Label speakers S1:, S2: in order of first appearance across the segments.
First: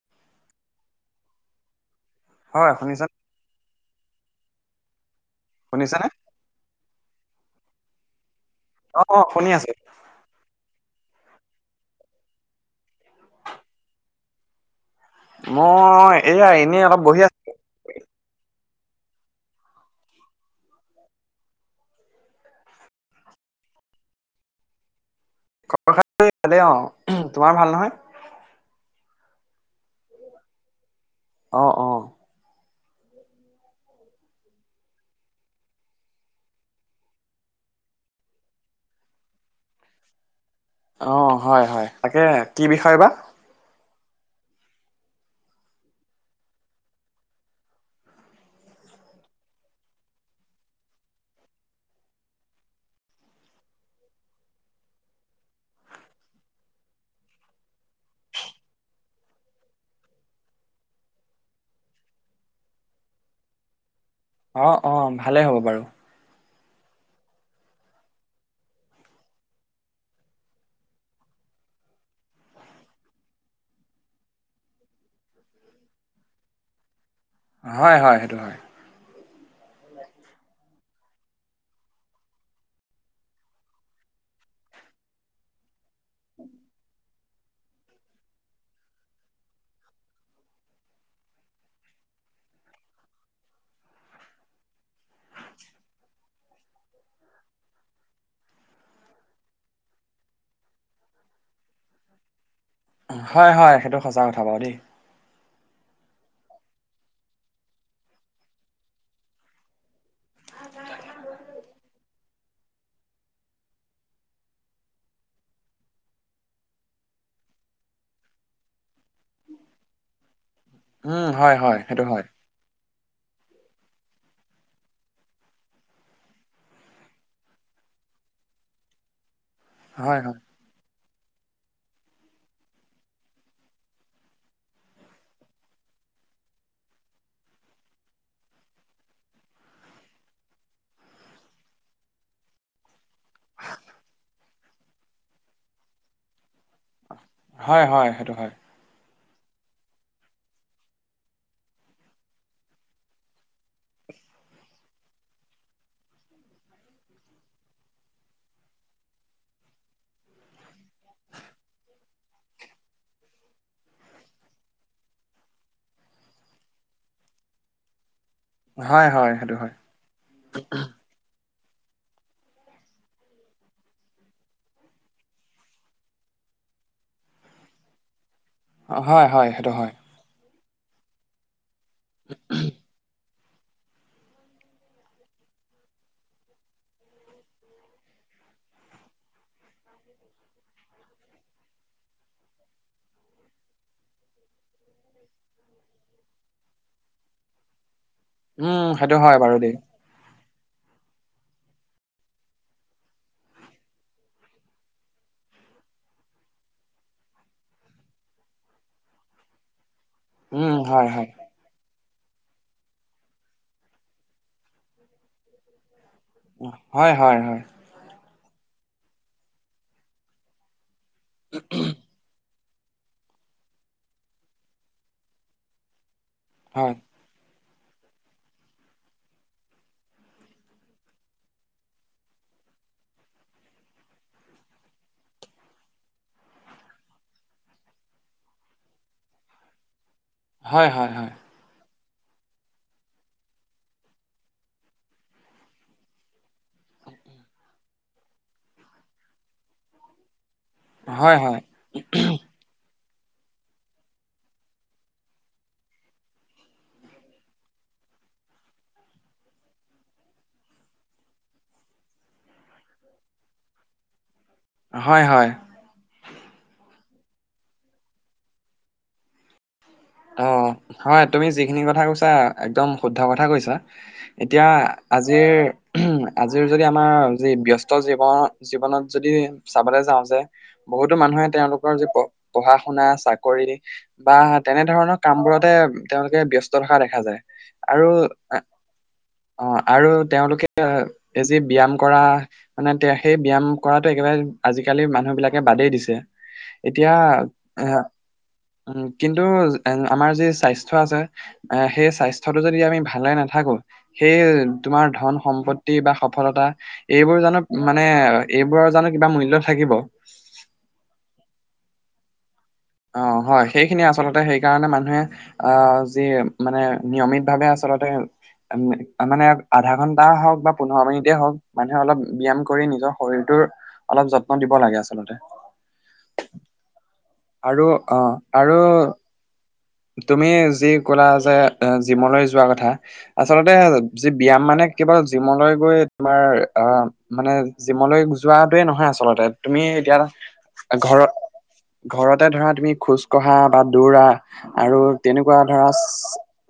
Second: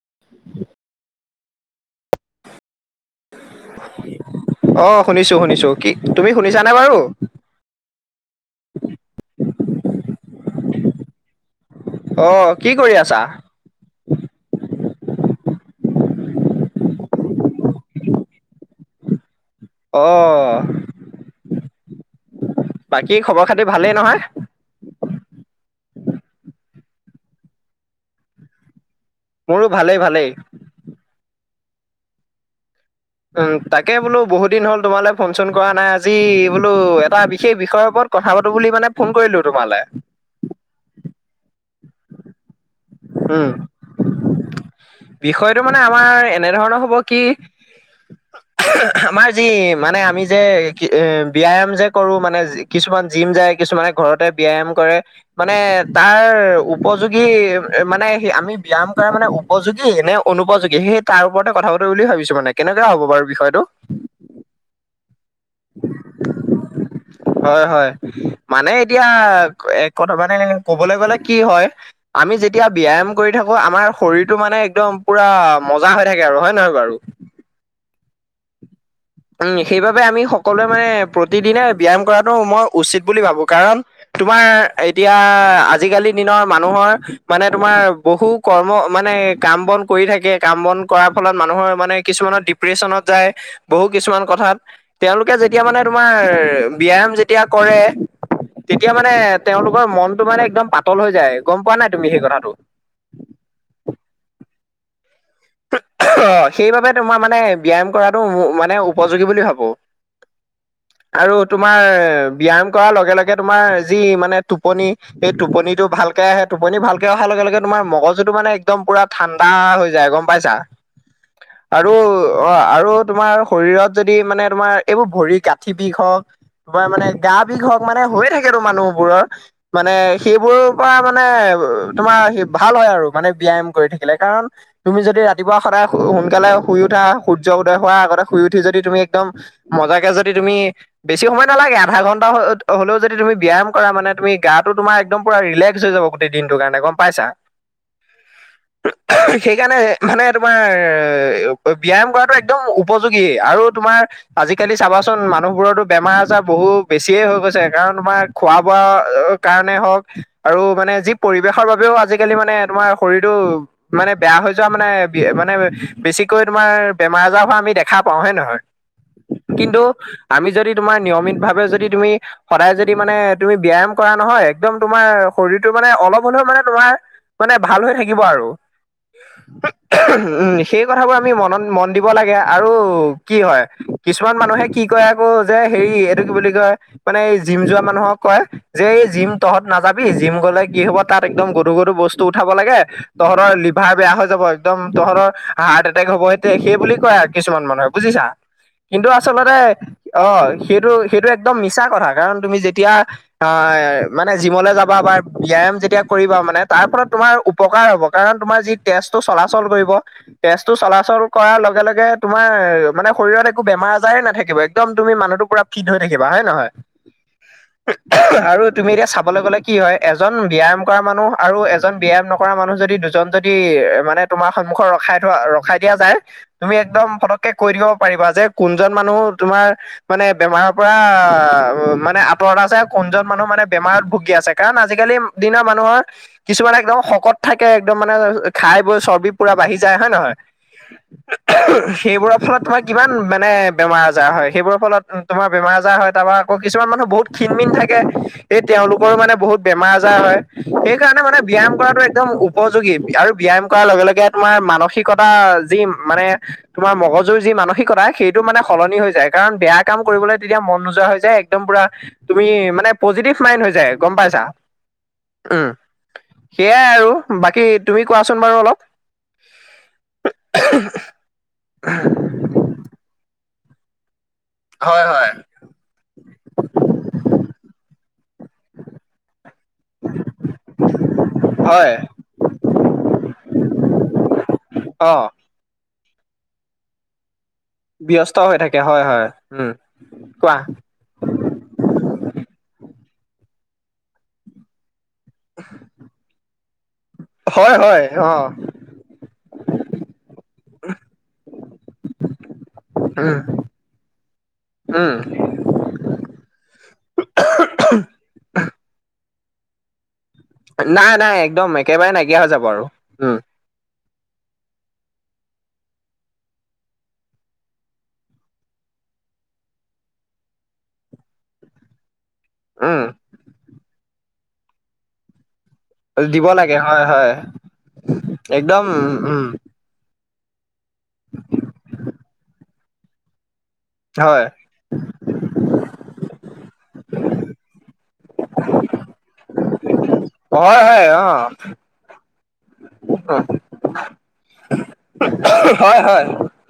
S1: [inaudible]
S2: হয়, শুনিছা?
S1: অ', শুনিছো শুনিছো। কি
S2: শুনিছানে
S1: তুমি শুনিছানে বাৰু?
S2: অ', শুনি আছোঁ।
S1: অ', কি কৰি আছা?
S2: মই এয়া এনেই অলপ বহি আছিলোঁ।
S1: অ'। বাকী খবৰ-খাতি ভালেই নহয়?
S2: খবৰ-খাতি ভালে অ'। তোমাৰ ভাল নহয়?
S1: মোৰো ভালেই ভালেই।
S2: অ', অ'।
S1: উম, তাকে বোলো বহুত দিন হ'ল তোমালৈ ফোন-চোন কৰা নাই। আজি বোলো এটা বিশেষ বিষয়ৰ ওপৰত কথা পাতো বুলি মানে ফোন কৰিলো তোমালে।
S2: অ', হয় হয়। তাকে কি বিষয় বা?
S1: উম বিষয়টো মানে আমাৰ এনে ধৰণৰ হ'ব কি আমাৰ যি মানে আমি যে কি ব্যয়াম যে কৰো মানে কিছুমান জিম যায় কিছুমানে ঘৰতে ব্যয়াম কৰে মানে তাৰ উপযোগী মানে সে আমি ব্যায়াম কৰা মানে উপযোগী নে অনুপযোগী, সেই তাৰ ওপৰতে কথা পাতো বুলি ভাৱিছো। মানে কেনেক কেনেকা হ'ব বাৰু বিষয়টো?
S2: অ', অ', ভালেই হ'ব বাৰু।
S1: [inaudible] হয় হয়। মানে এতিয়া এক কথা মানে এ ক'বলৈ গলে কি হয় আমি যেতিয়া ব্যায়াম কৰি থাকো আমাৰ শৰীৰটো মানে একদম পুৰা মজা হৈ থাকে আৰু হয়নে নহয় বাৰু?
S2: হয় হয়। সেইটো হয়।
S1: উম। সেইবাবে আমি সকলোৱে মানে প্ৰতিদিনে ব্যায়াম কৰাটো মই উচিত বুলি ভাৱোঁ। কাৰণ তোমাৰ এতিয়া আজিকালি দিনৰ মানুহৰ মানে তোমাৰ বহু কৰ্ম মানে কাম-বন কৰি থাকে। কাম-বন কৰাৰ ফলত মানুহৰ মানে কিছুমানৰ ডিপ্ৰেছনত যায়। বহু কিছুমান কথাত তেওঁলোকে যেতিয়া মানে তোমাৰ ব্যায়াম যেতিয়া কৰে তেতিয়া মানে তেওঁলোকৰ মনটো মানে একদম পাতল হৈ যায়। গম পোৱা নে নাই তুমি সেই কথাটো?
S2: হয় হয়, সেইটো সঁচা কথা বাৰু দেই।
S1: [unintelligible] অ', সেইবাবে তোমাৰ মানে ব্যায়াম কৰাটো মানে উপযোগী বুলি ভাৱোঁ। আৰু তোমাৰ ব্যায়াম কৰাৰ লগে লগে তোমাৰ যি মানে টোপনি, সেই টোপনিটো ভাল ভালকে আহে। টোপনি ভালকে অহাৰ লগে লগে তোমাৰ মগজুটো মানে একদম পুৰা ঠাণ্ডা হৈ যায়। গম পাইছা?
S2: উম হয় হয়
S1: আৰু
S2: সেইটো হয়
S1: অ', আৰু তোমাৰ শৰীৰত যদি মানে তোমাৰ এইবোৰ ভৰি গাঁথি বিষ হওঁক তোমাৰ মানে গা বিষ হওঁক, মানে হৈ থাকেতো মানুহবোৰৰ মানে
S2: হয় হয়
S1: সেইবোৰৰো পৰা তোমাৰ তোমাৰ সেই ভাল হয় আৰু মানে ব্যায়াম কৰি থাকিলে। কাৰণ তুমি যদি ৰাতিপুৱা সদায় সোনকালে শুই উঠা, সূৰ্য উদয় হোৱাৰ আগতে শুই উঠি যদি তুমি একদম সঁচাকে যদি তুমি, বেছি সময় নালাগে আধা ঘন্টা হ হ'লেও যদি তুমি ব্যায়াম কৰা মানে তুমি গাটো তোম একদম পুৰা ৰিলেক্স হৈ যাব গোটেই দিনটো। টো কাৰণে গ'ম পাইছা।
S2: হয় হয় সেইটো হয়
S1: সেইকাৰণে মানে তোমাৰ ব্যয়াম কৰাটো একদম উপযোগী আৰু তোমাৰ আজিকালি চাবাচোন মানুহবোৰতো বেমাৰ আজাৰ বহু বেছিয়ে হৈ গৈছে, কাৰণ তোমাৰ খোৱা বোৱা কাৰণে হওঁক আৰু মানে যি পৰিৱেশৰ বাবেও আজিকালি মানে তোমাৰ শৰীৰটো মানে বেয়া হৈ যোৱা মানে মানে বেছিকৈ তোমাৰ বেমাৰ আজাৰ হোৱা আমি দেখা পাওঁ হয়নে নহয়
S2: হয় হয় সেইটো হয়
S1: কিন্তু আমি যদি নিয়মীত ভাবে। তুমি যদি সদায় যদি মানে তুমি ব্যায়াম কৰা নহয় একদম তোমাৰ শৰতটো মানে অলপ হ'লেও মানে তোমাৰ মানে ভাল হৈ থাকিব আৰু।
S2: হয়, হয়, সেইটো হয়।
S1: উম, সেই কথাবোৰ আমি মনত মন দিব লাগে আৰু। কি হয়, কিছুমান মানুহে কি কয় আকৌ যে হেৰি এইটো কি বুলি কয় মানে এই জিম যোৱা মানুহক কয় যে এই জিম তহঁত নাযাবি জিম গ'লে কি হ'ব তাত একদম গধু গধু বস্তু উঠাব লাগে। তহঁৰ লিভাৰ বেয়া হৈ যাব, একদম তহঁতৰ হাৰ্ট এটেক হ'ব সে সেই বুলি কয় আৰু কিছুমান মানুহে। বুজিছা
S2: উম
S1: কিন্তু
S2: সেইটো হয় বাৰু
S1: আচলতে
S2: দেই
S1: অ'। সেইটো সেইটো একদম মিছা কথা কাৰণ তুমি যেতিয়া অ' মানে জিমলে যাবা বা বিয়াৰ যেতিয়া কৰিবা মানে তাৰ ফলত তোমাৰ উপকাৰ হ'ব, কাৰণ তোমাৰ যি তেজ টো চলাচল কৰিব, তেজ টো
S2: উম হয়
S1: চলাচল
S2: হয়
S1: কৰাৰ লগে লগে তোমাৰ মানে শৰীৰত একো বেমাৰ আজাৰেেই নাথাকিব একদম মানুহটো পোৰা ফিট হয় থাকিবা হয় নে নহয়।
S2: হয় হয় হয়
S1: আৰু তুমি এতিয়া চাবলৈ গ'লে কি হয় এজন ব্যায়াম কৰা মানুহ আৰু এজন ব্যায়াম নকৰা মানুহ যদি দুজন যদি মানে তোমাৰ সন্মুখ ৰখাই থোৱা ৰখাই দিয়া যায়, তুমি একদম পটককে কৈ দিব পাৰিবা যে কোনজন মানুহ তোমাৰ মানে বেমাৰৰ পৰা মানে আঁতৰত। আ কোনজন মানুহ মানে বেমাৰত ভুগি আছে, কাৰণ আজিকালি দিনৰ মানুহৰ কিছুমান একদম শকত থাকে, একদম। মানে খাই বৈ চৰ্বি পুৰা বাঢ়ি যায় হয় নে নহয়।
S2: হয়, হয়, হয়।
S1: সেইবোৰৰ ফলত তোমাৰ কিমান মানে বেমাৰ আজাৰ হয়। সেইবোৰৰ ফলত তোমাৰ বেমা আজাৰ হয়, তাৰপৰা আকৌ কিছুমান মানুহ বহুত ক্ষীণমিন থাকে, এই তেওঁলোকৰো মানে বহুত বেমাৰ আজাৰ হয়। সেইকাৰণে
S2: হয় হয় হয়
S1: মানে
S2: হয়
S1: ব্যায়াম কৰাটো একদম। যোগী আৰু ব্যায়াম কৰাৰ লগে লগে তোমাৰ মানসিকতা যি মানে তোমাৰ মগজুৰ যি মানসিকতা সেইটো মানে সলনি হৈ যায়। কাৰণ বেয়া কাম কৰিবলৈ তেতিয়া মন নোযোৱা হৈ যায়। একদম পোৰা তুমি মানে পজিটিভ মাইনড হৈ যায় গ'ম পাইছা,
S2: হয় হয়
S1: উম সেইয়েই আৰু বাকী তুমি কোৱাচোন বাৰু অলপ।
S2: অ' হয়, তুমি যিখিনি কথা কৈছা একদম শুদ্ধ কথা কৈছা। এতিয়া
S1: হয় হয়
S2: আজিৰ আজিৰ যদি আমাৰ যি ব্যস্ত জীৱন জীৱনত যদি চাবলৈ যাওঁ যে বহুতো মানুহে
S1: হয়
S2: তেওঁলোকৰ যি পঢ়া শুনা চাকৰি বা
S1: অ
S2: তেনেধৰণৰ কাম বোৰতে তেওঁলোকে ব্যস্ত থকা দেখা যায়। আৰু
S1: ব্যস্ত হৈ থাকে হয়, হয়। উম
S2: অ' আৰু
S1: কোৱা
S2: তেওঁলোকে এই যি ব্যায়াম কৰা। মানে তে সেই ব্যায়াম কৰাটো একেবাৰে আজিকালি আজিকালি মানুহ বিলাকে বাদেই দিছে, এতিয়া
S1: হয়
S2: এ
S1: হয় অ
S2: উ আমাৰ যি স্বাস্থ্যৰ টো আছে এ সেই স্বাস্থ্যটো যদি আমি ভালে
S1: উম
S2: নাথাকো সেই তোমাৰ
S1: উম
S2: ধন সম্পত্তি বা সফলতা এইবোৰ জানো মানে এইবোৰৰ জানো কিবা মূল্য থাকিব।
S1: নাই নাই একদম একেবাৰে নাইকিয়া হৈ যাব। আৰু উম
S2: অ' হয় সেই খিনি আচলতে সেইকাৰণে মানুহে আহ যি মানে নিয়মিত ভাৱে আচলতে উ মানে আধা ঘন্টা হওঁক বা পোন্ধৰ মিনিট হওঁক মানুহে অলপ ব্য্যয়াম কৰি
S1: উম
S2: নিজৰ শৰীৰটোৰ অলপ যত্ন দিব লাগে আচলতে।
S1: দিব লাগে হয়, হয়।
S2: আৰু অ আৰু
S1: একদম উম উম
S2: তুমি যি ক'লা যে এ জিমলৈ যোৱা কথা আচলতে যি
S1: হয়
S2: ব্যায়াম মানে কেৱল জিমলৈ গৈ তোমাৰ অ মানে জিমলৈ কোৱাটোৱে নহয় আচলতে তুমি এতিয়া
S1: হয়
S2: ঘ
S1: হয় অ
S2: ঘৰতে ধৰা তুমি খোজ কঢ়া বা দৌৰা আৰু তেনেকুৱা ধৰা
S1: হয় হয়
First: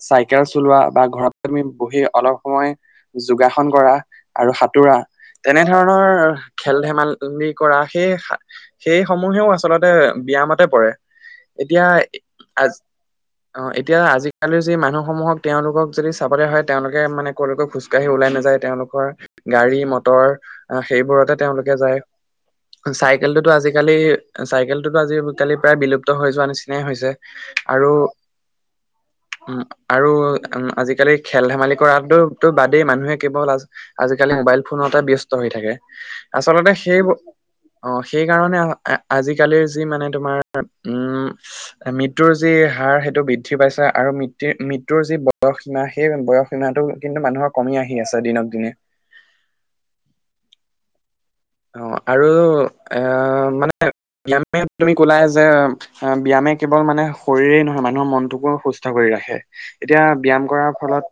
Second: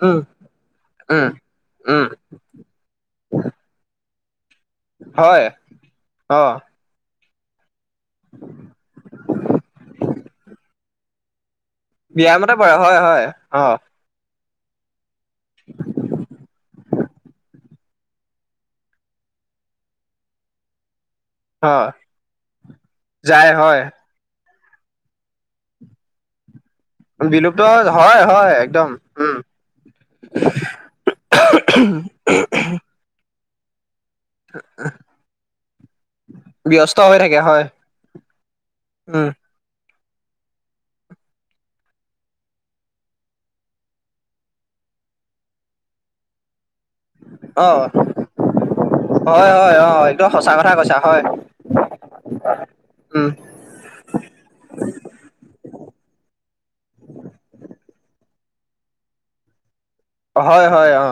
S1: উম
S2: চাইকেল চলোৱা বা
S1: উম
S2: ঘৰত তুমি বহি
S1: উম
S2: অলপ সময় যোগাসন কৰা আৰু সাঁতোৰা
S1: হয়
S2: তেনে ধৰণৰ
S1: অ
S2: খেল ধেমাল লি কৰা সেই সেই সমূহেও আচলতে ব্যায়ামতে পৰে এতিয়া
S1: ব্যায়ামতে
S2: আ
S1: পৰে হয় হয়
S2: অ এতিয়া আজি আজিকালি যি মানুহসমূহক তেওঁলোকক যদি চাবলৈ হয় তেওঁলোকে মানে ক'লৈকে খোজকাঢ়ি ওলাই নাযায় তেওঁলোকৰ গাড়ী মটৰ অ সেইবোৰতে তেওঁলোকে
S1: অ
S2: যায় চাইকেলটোতো
S1: যায় হয়
S2: আজিকালি চাইকেল টোতো আজি কালি প্ৰায় বিলুপ্ত হৈ যোৱা নিচিনাই হৈছে
S1: বিলুপ্ত
S2: আৰু
S1: হয় হয় একদম উ
S2: উম আৰু উ আজিকালি খেল ধেমালি কৰাটোো তো বাদেই মানুহে কেৱল আজিকালি মোবাইল ফোনতে ব্য্স্ত হৈ থাকে আচলতে
S1: ব্যস্ত
S2: সেইবোৰ
S1: হৈ থাকে হয়
S2: অ সেইকাৰণে
S1: উম
S2: আজিকালিৰ যি মানে তোমাৰ উম মৃত্যুৰ যি হাৰ সেইটো বৃদ্ধি পাইছে আৰু মৃত্য মৃত্যুৰ যি বয়সীমা সেই বয়সীমাটো কিন্তু মানুহৰ
S1: অ
S2: কমি আহি আছে দিনক দিনে
S1: হয় হয় অ একদম সঁচা কথা কৈছা হয়
S2: অ আৰু এ
S1: উম
S2: মানে ব্যায়ামে তুমি ক'লা যে ব্যায়ামে কেৱল মানে শৰীৰেই নহয় মানুহৰ মনটোকো সুস্থ কৰি ৰাখে এতিয়া ব্যায়াম
S1: হয়
S2: কৰাৰ
S1: হয়
S2: ফলত
S1: অ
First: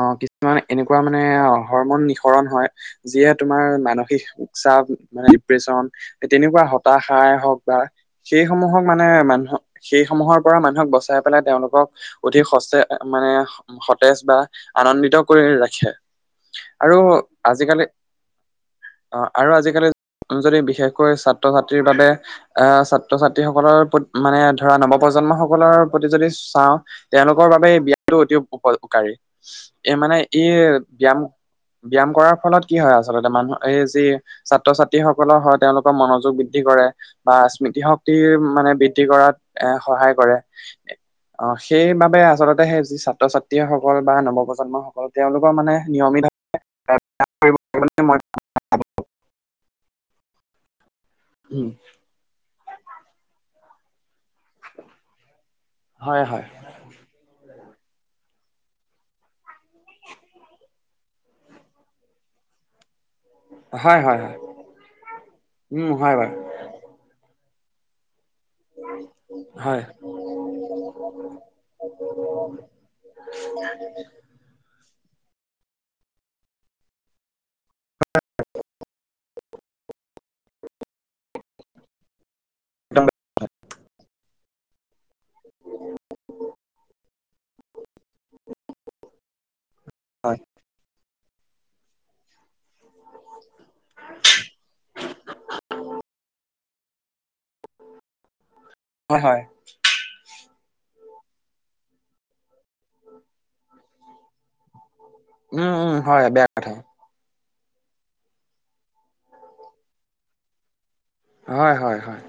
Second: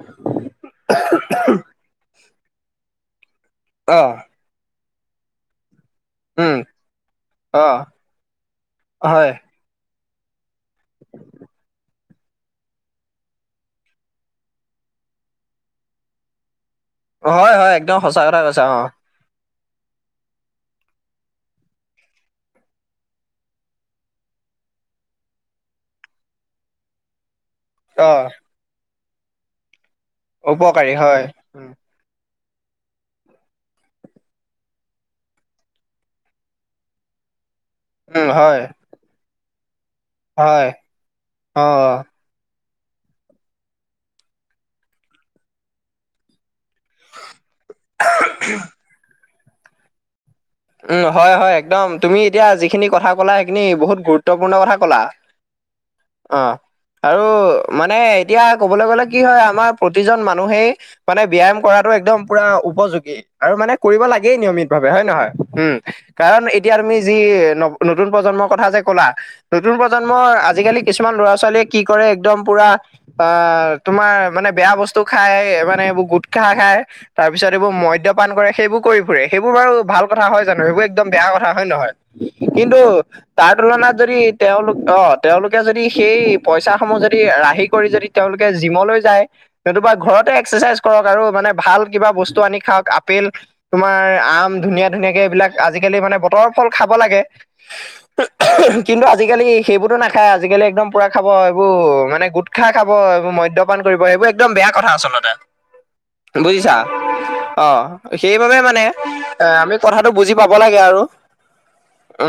S2: অ' কিছুমান এনেকুৱা মানে হৰমন নি। কৰণ হয় যিয়ে তোমাৰ
S1: অ
S2: মানসিক উৎচাপ মানে ডিপ্ৰেচন।
S1: উম
S2: তেনেকুৱা হতাশাই হওক
S1: অ
S2: বা সেই সমূহক মানে
S1: হয়,
S2: মানুহৰ। সেই সমূহৰ পৰা মানুহক বচাই পেলাই তেওঁলোকক অধিক সচে মানে সতেজ বা। আনন্দিত কৰি ৰাখে। আৰু
S1: হয়, হয়
S2: আজিকালি
S1: একদম সঁচা কথা কৈছো অ'।
S2: আৰু আজিকালি। যদি বিশেষকৈ ছাত্ৰ-ছাত্ৰীৰ বাবে আ ছাত্ৰ-ছাত্ৰী সকলৰ প্ৰ মানে ধৰা নৱপ্ৰজন্ম। প্ৰজন্ম সকলৰ প্ৰতি যদি চাওঁ তেওঁলোকৰ বাবে এই ব্যয়ামটো
S1: অ',
S2: অতি উপকাৰী। এ মানে ই
S1: উপকাৰী
S2: ব্যায়াম
S1: হয়। উম,
S2: ব্যায়াম কৰাৰ ফলত কি হয় আচলতে মানুহৰ এই। যি ছাত্ৰ-ছাত্ৰীসকলৰ হয় তেওঁলোকৰ মনোযোগ বৃদ্ধি কৰে বা। স্মৃতি শক্তি
S1: উম, হয়,
S2: মানে বৃদ্ধি কৰাত এ। সহায় কৰে,
S1: হয়,
S2: অ', সেইবাবে আচলতে সেই। যি ছাত্ৰ-ছাত্ৰীসকল বা নৱপ্ৰজন্মসকল তেওঁলোকৰ মানে নিয়মিতভাৱে। [inaudible] মই
S1: [inaudible] উম, হয়, হয়
S2: উম,
S1: একদম তুমি এতিয়া যিখিনি কথা কলা সেইখিনি বহুত গুৰুত্ব। গুৰুত্বপূৰ্ণ কথা কলা,
S2: হয় হয়
S1: অ' আৰু। মানে এতিয়া কবলৈ গ'লে কি হয় আমাৰ প্ৰতিজন মানুহেই মানে ব্যায়াম কৰাটো একদম পুৰা উপযো। গী, আৰু মানে
S2: হয়
S1: কৰিব
S2: হয় হয়
S1: লাগেই নিয়মিত ভাৱে হয়নে নহয়, উম,
S2: হয় বাৰু
S1: কাৰণ এতিয়া তুমি যি। নতুন। প্ৰজন্মৰ কথা যে কলা নতুন
S2: হয়
S1: প্ৰজন্মৰ আজিকালি কিছুমান ল'ৰা-ছোৱালীয়ে কি কৰে একদম পুৰা। মাৰ তোমাৰ মানে বেয়া বস্তু। স্তু খাই মানে এইবোৰ গুট্‌খা খাই তাৰ পিছত এইবোৰ মদ্য পান কৰে সেইবোৰ কৰি ফুৰে সেইবোৰ বাৰু ভাল। কথা হয় জানো সেইবোৰ একদম বেয়া কথা হয়নে নহয় কিন্তু
S2: একদম
S1: তাৰ তুলনাত যদি তেওঁলোক। অ', তেওঁলোকে যদি সেই পইচা সমূহ যদি ৰাহি কৰি যদি তেওঁলোকে জিমলৈ যায়। নতুবা ঘৰতে
S2: হয়
S1: এক্সাৰচাইজ কৰক আৰু মানে ভাল কিবা বস্তু আনি খাওক আপেল। তোমাৰ আম ধুনীয়া ধুনীয়াকে এইবিলাক আজিকালি মানে বতৰৰ ফল খাব লাগে। [unintelligible] কিন্তু
S2: হয় হয়
S1: আজিকালি সেইবোৰতো নাখায় আজিকালি একদম পুৰা খাব এইবোৰ মানে গুটখা খাব এইবোৰ মদ্যপান কৰিব সেইবোৰ একদম বেয়া কথা আচলতে।
S2: উম', উম', হয়। বেয়া কথা।
S1: অহ, সেইবাবে মানে আমি কথাটো বুজি পাব লাগে আৰু।
S2: হয়, হয়, হয়।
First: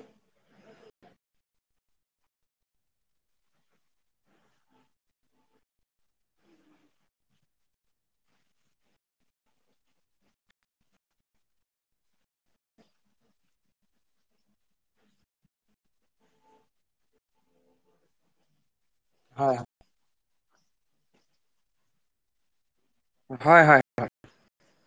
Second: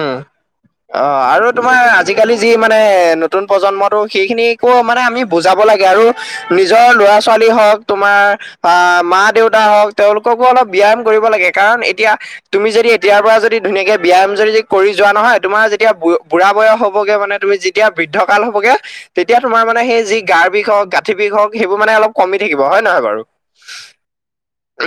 S1: অহ, আৰু তোমাৰ আজিকালি যি মানে নতুন প্ৰজন্মটো সেইখিনিকো মানে আমি বুজাব লাগে আৰু নিজৰ ল'ৰা-ছোৱালী হওঁক তোমাৰ বা মা-দেউতা হোক তেওঁলোককো অলপ ব্যায়াম কৰিব লাগে কাৰণ এতিয়া তুমি যদি এতিয়াৰ পৰা যদি ধুনীয়াকে ব্যায়াম যদি কৰি যোৱা নহয় তোমাৰ যেতিয়া বু-বুঢ়া বয়স হ'বগে মানে তুমি যেতিয়া বৃদ্ধ কাল হ'বগে তেতিয়া
S2: হয়
S1: তোমাৰ মানে সেই যি গাৰ বিষ হওঁক গাঁঠি বিষ হওঁক সেইবোৰ মানে অলপ কমি থাকিব হয়। নে নহয় বাৰু।
S2: হয় হয়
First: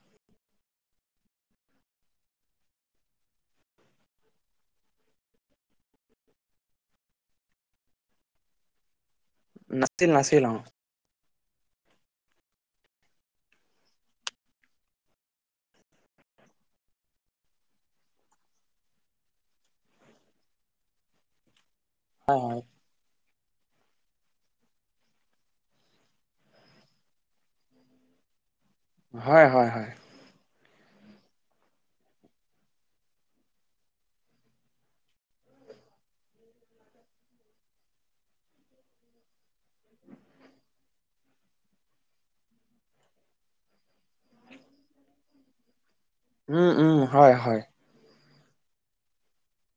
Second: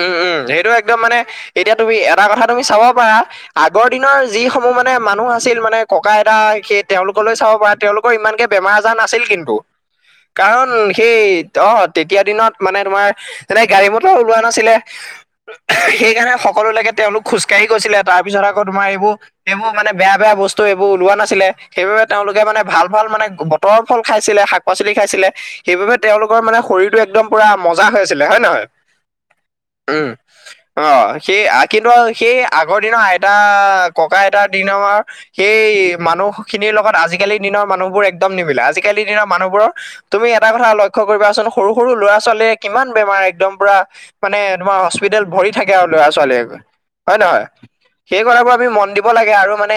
S1: উম', উম' সেইটো একদম মানে এতিয়া তুমি এটা কথা তুমি চাব পাৰা আগৰ দিনৰ যিসমূহ মানে মানুহ আছিল মানে ককা-আইতা সেই তেওঁলোকৰ সকললৈ চাব পাৰা তেওঁলোকৰ ইমানকে বেমাৰ আজাৰ নাছিল কিন্তু,
S2: নাছিল নাছিল অ
S1: কাৰণ সেই অহ, তেতিয়া দিনত মানে তোমাৰ তেনে গাড়ী মটৰো ওলোৱা নাছিলে [unintelligible] সেইকাৰণে সকলোলৈকে তেওঁলোক খোজকাঢ়ি গৈছিলে তাৰপিছত আকৌ তোমাৰ এইবোৰ, এইবোৰ মানে বেয়া বেয়া বস্তু এইবোৰ ওলোৱা নাছিলে। সেইবাবে তেওঁলোকে
S2: হয়
S1: মানে ভাল ভাল মানে বতৰৰ ফল খাইছিলে, শাক-পাচলি খাইছিলে, সেইবাবে তেওঁলোকৰ মানে শৰীৰটো একদম পুৰা মজা হৈ আছিলে হয়নে নহয়।
S2: হয়, হয়, হয়।
S1: অহ, সেই কিন্তু সেই আগৰ দিনৰ আইতা ককা-আইতাৰ দিনৰ সেই মানুহখিনি খিনিৰ লগত আজিকালিৰ দিনৰ মানুহবোৰ একদম নিমিলে, আজিকালি দিনৰ মানুহবোৰৰ তুমি এটা কথা লক্ষ্য কৰিবাচোন সৰু সৰু সৰু ল'ৰা-ছোৱালীয়ে কিমান বেমাৰ একদম পুৰা মানে তোমাৰ হস্পিতালত ভৰি থাকে আৰু ল'ৰা-ছোৱালীয়ে গৈ।
S2: উম', উম', হয়, হয়।
S1: সেই কথাবোৰ আমি মন দিব লাগে আৰু মানে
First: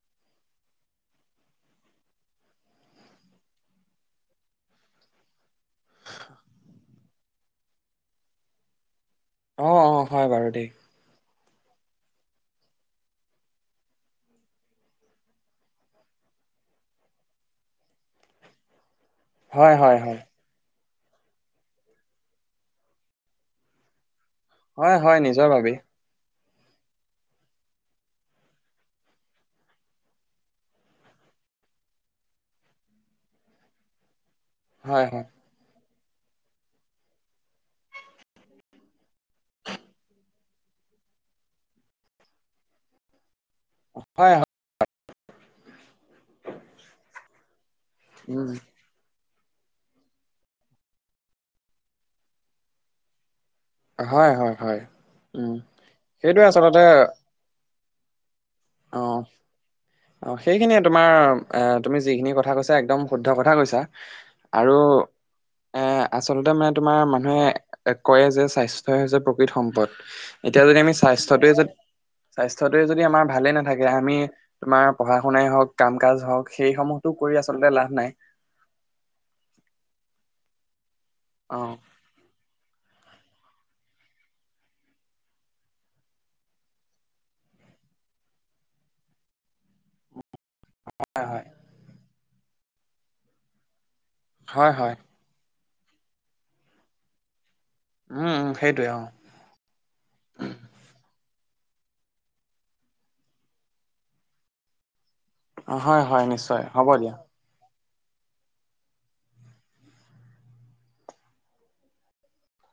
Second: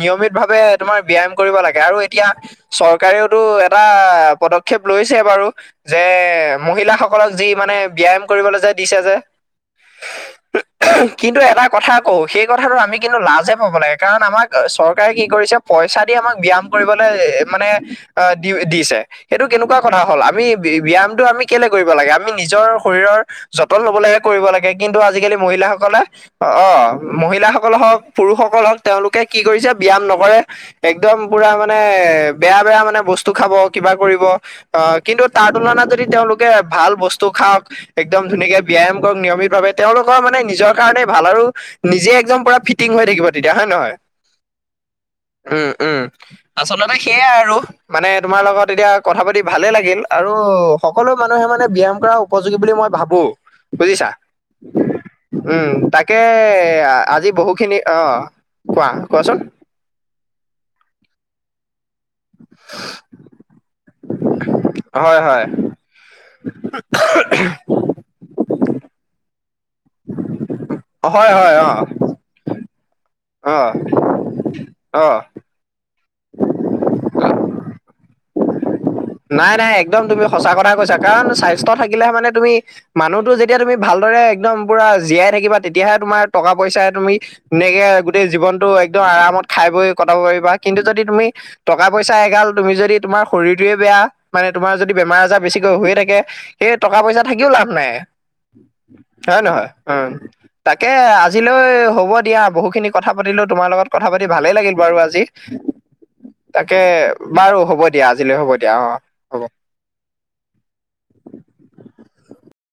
S1: নিয়মিত ভাৱে তোমাৰ ব্যায়াম কৰিব লাগে আৰু এতিয়া চৰকাৰেওতো এটা পদক্ষেপ লৈছে বাৰু যে মহিলাসকলক যি মানে ব্যায়াম কৰিবলৈ যে দিছে যে।
S2: অহ', অহ', হয় বাৰু দেই।
S1: কিন্তু এটা কথা কওঁ সেই কথাটো আমি কিন্তু লাজে পাব লাগে, কাৰণ আমাক চৰকাৰে কি কৰিছে পইচা দিয়া আমাক ব্যায়াম কৰিবলৈ মানে দি দিছে, সেইটো
S2: হয়
S1: কেনেকুৱা
S2: হয়
S1: কথা
S2: হয়
S1: হ'ল আমি ব্যায়ামটো আমি কেলে কৰিব লাগে আমি নিজৰ শৰীৰৰ যতন ল'ব লাগে। কৰিব লাগে
S2: হয়
S1: কিন্তু
S2: হয়
S1: আজিকালি
S2: নিজৰ বাবেই
S1: মহিলাসকলে অহ, মহিলাসকল হওঁক পুৰুষসকল হওঁক তেওঁলোকে কি কৰিছে ব্যায়াম নকৰে। একদম পুৰা মানে বেয়া-বেয়া মানে বস্তু খাব কিবা কৰিব। অহ,
S2: হয়
S1: কিন্তু
S2: হয়
S1: তাৰ তুলনাত যদি তেওঁলোকে ভাল বস্তু খাওঁক একদম ধুনীয়াকে ব্যায়াম নিয়মিতভাৱে তেওঁলোকৰ মানে নিজৰ কাৰণে ভাল আৰু নিজে একদম পুৰা ফিটিং হৈ থাকিব। তেতিয়া হয় নে নহয়।
S2: হয় হয়
S1: উম', উম, আচলতে সেইয়াই আৰু। মানে তোমাৰ
S2: উম
S1: লগত এতিয়া কথা পাতি ভালে লাগিল আৰু সকলো মানুহে মানে ব্যায়াম কৰা উপযোগী বুলি মই ভাবোঁ।
S2: হয়, হয়, হয়।
S1: উম, তাকে
S2: সেইটোৱে
S1: আজি বহুখিনি অহ
S2: অহ, অহ' সেইখিনিয়ে তোমাৰ এ তুমি যিখিনি কথা কৈছা একদম শুদ্ধ কথা কৈছা আৰু
S1: হয়, হয়,
S2: এ আচলতে মানে তোমাৰ মানুহে কয় যে স্বাস্থ্য প্ৰকৃত সম্পদ। এতিয়া যদি আমি
S1: হয়, হয়,
S2: স্বাস্থ্যটোয়ে যদি,
S1: অ',
S2: স্বাস্থ্যটোয়ে যদি আমাৰ ভালে
S1: অ',
S2: নাথাকে, আমি তোমাৰ পঢ়া
S1: অ'।
S2: শুনাই হওঁক কাম কাজ হওঁক সেইসমূহতো কৰি আচলতে লাভ নাই।
S1: নাই নাই একদম তুমি সঁচা কথাই কৈছা, কাৰণ
S2: অ
S1: স্বাস্থ্য থাকিলে মানে তুমি মানুহতো যেতিয়া তুমি ভালদৰে একদম পুৰা জীয়াই থাকিবা, তেতিয়াহে তোমাৰ টকা পইচাই তুমি ধুনীয়াকে গোটেই জীৱনতটো একদম আৰামত খাই বৈ কটাব পাৰিবা। কিন্তু, যদি তুমি
S2: হয় হয়
S1: টকা পইচা এগাল, তুমি যদি তোমাৰ শৰীৰটোৱে বেয়া। মানে,
S2: হয়
S1: তোমাৰ যদি
S2: হয়
S1: বেমাৰ আজাৰ বেছিকৈ হৈয়ে থাকে। সেই টকা পইচা থাকিও লাভ নাই।
S2: উম উম সেইটোৱে অ
S1: হয়, নহয় উম তাকে আজিলৈ হ'ব দিয়া বহুখিনি কথা পাতিলোঁ তোমাৰ লগত। কথা পাতি ভালেই লাগিল বাৰু আজি।
S2: অ হয় হয় নিশ্চয়
S1: তাকে
S2: হ'ব দিয়া
S1: বাৰু হ'ব দিয়া আজিলৈ হ'ব দিয়া অ', হ'ব।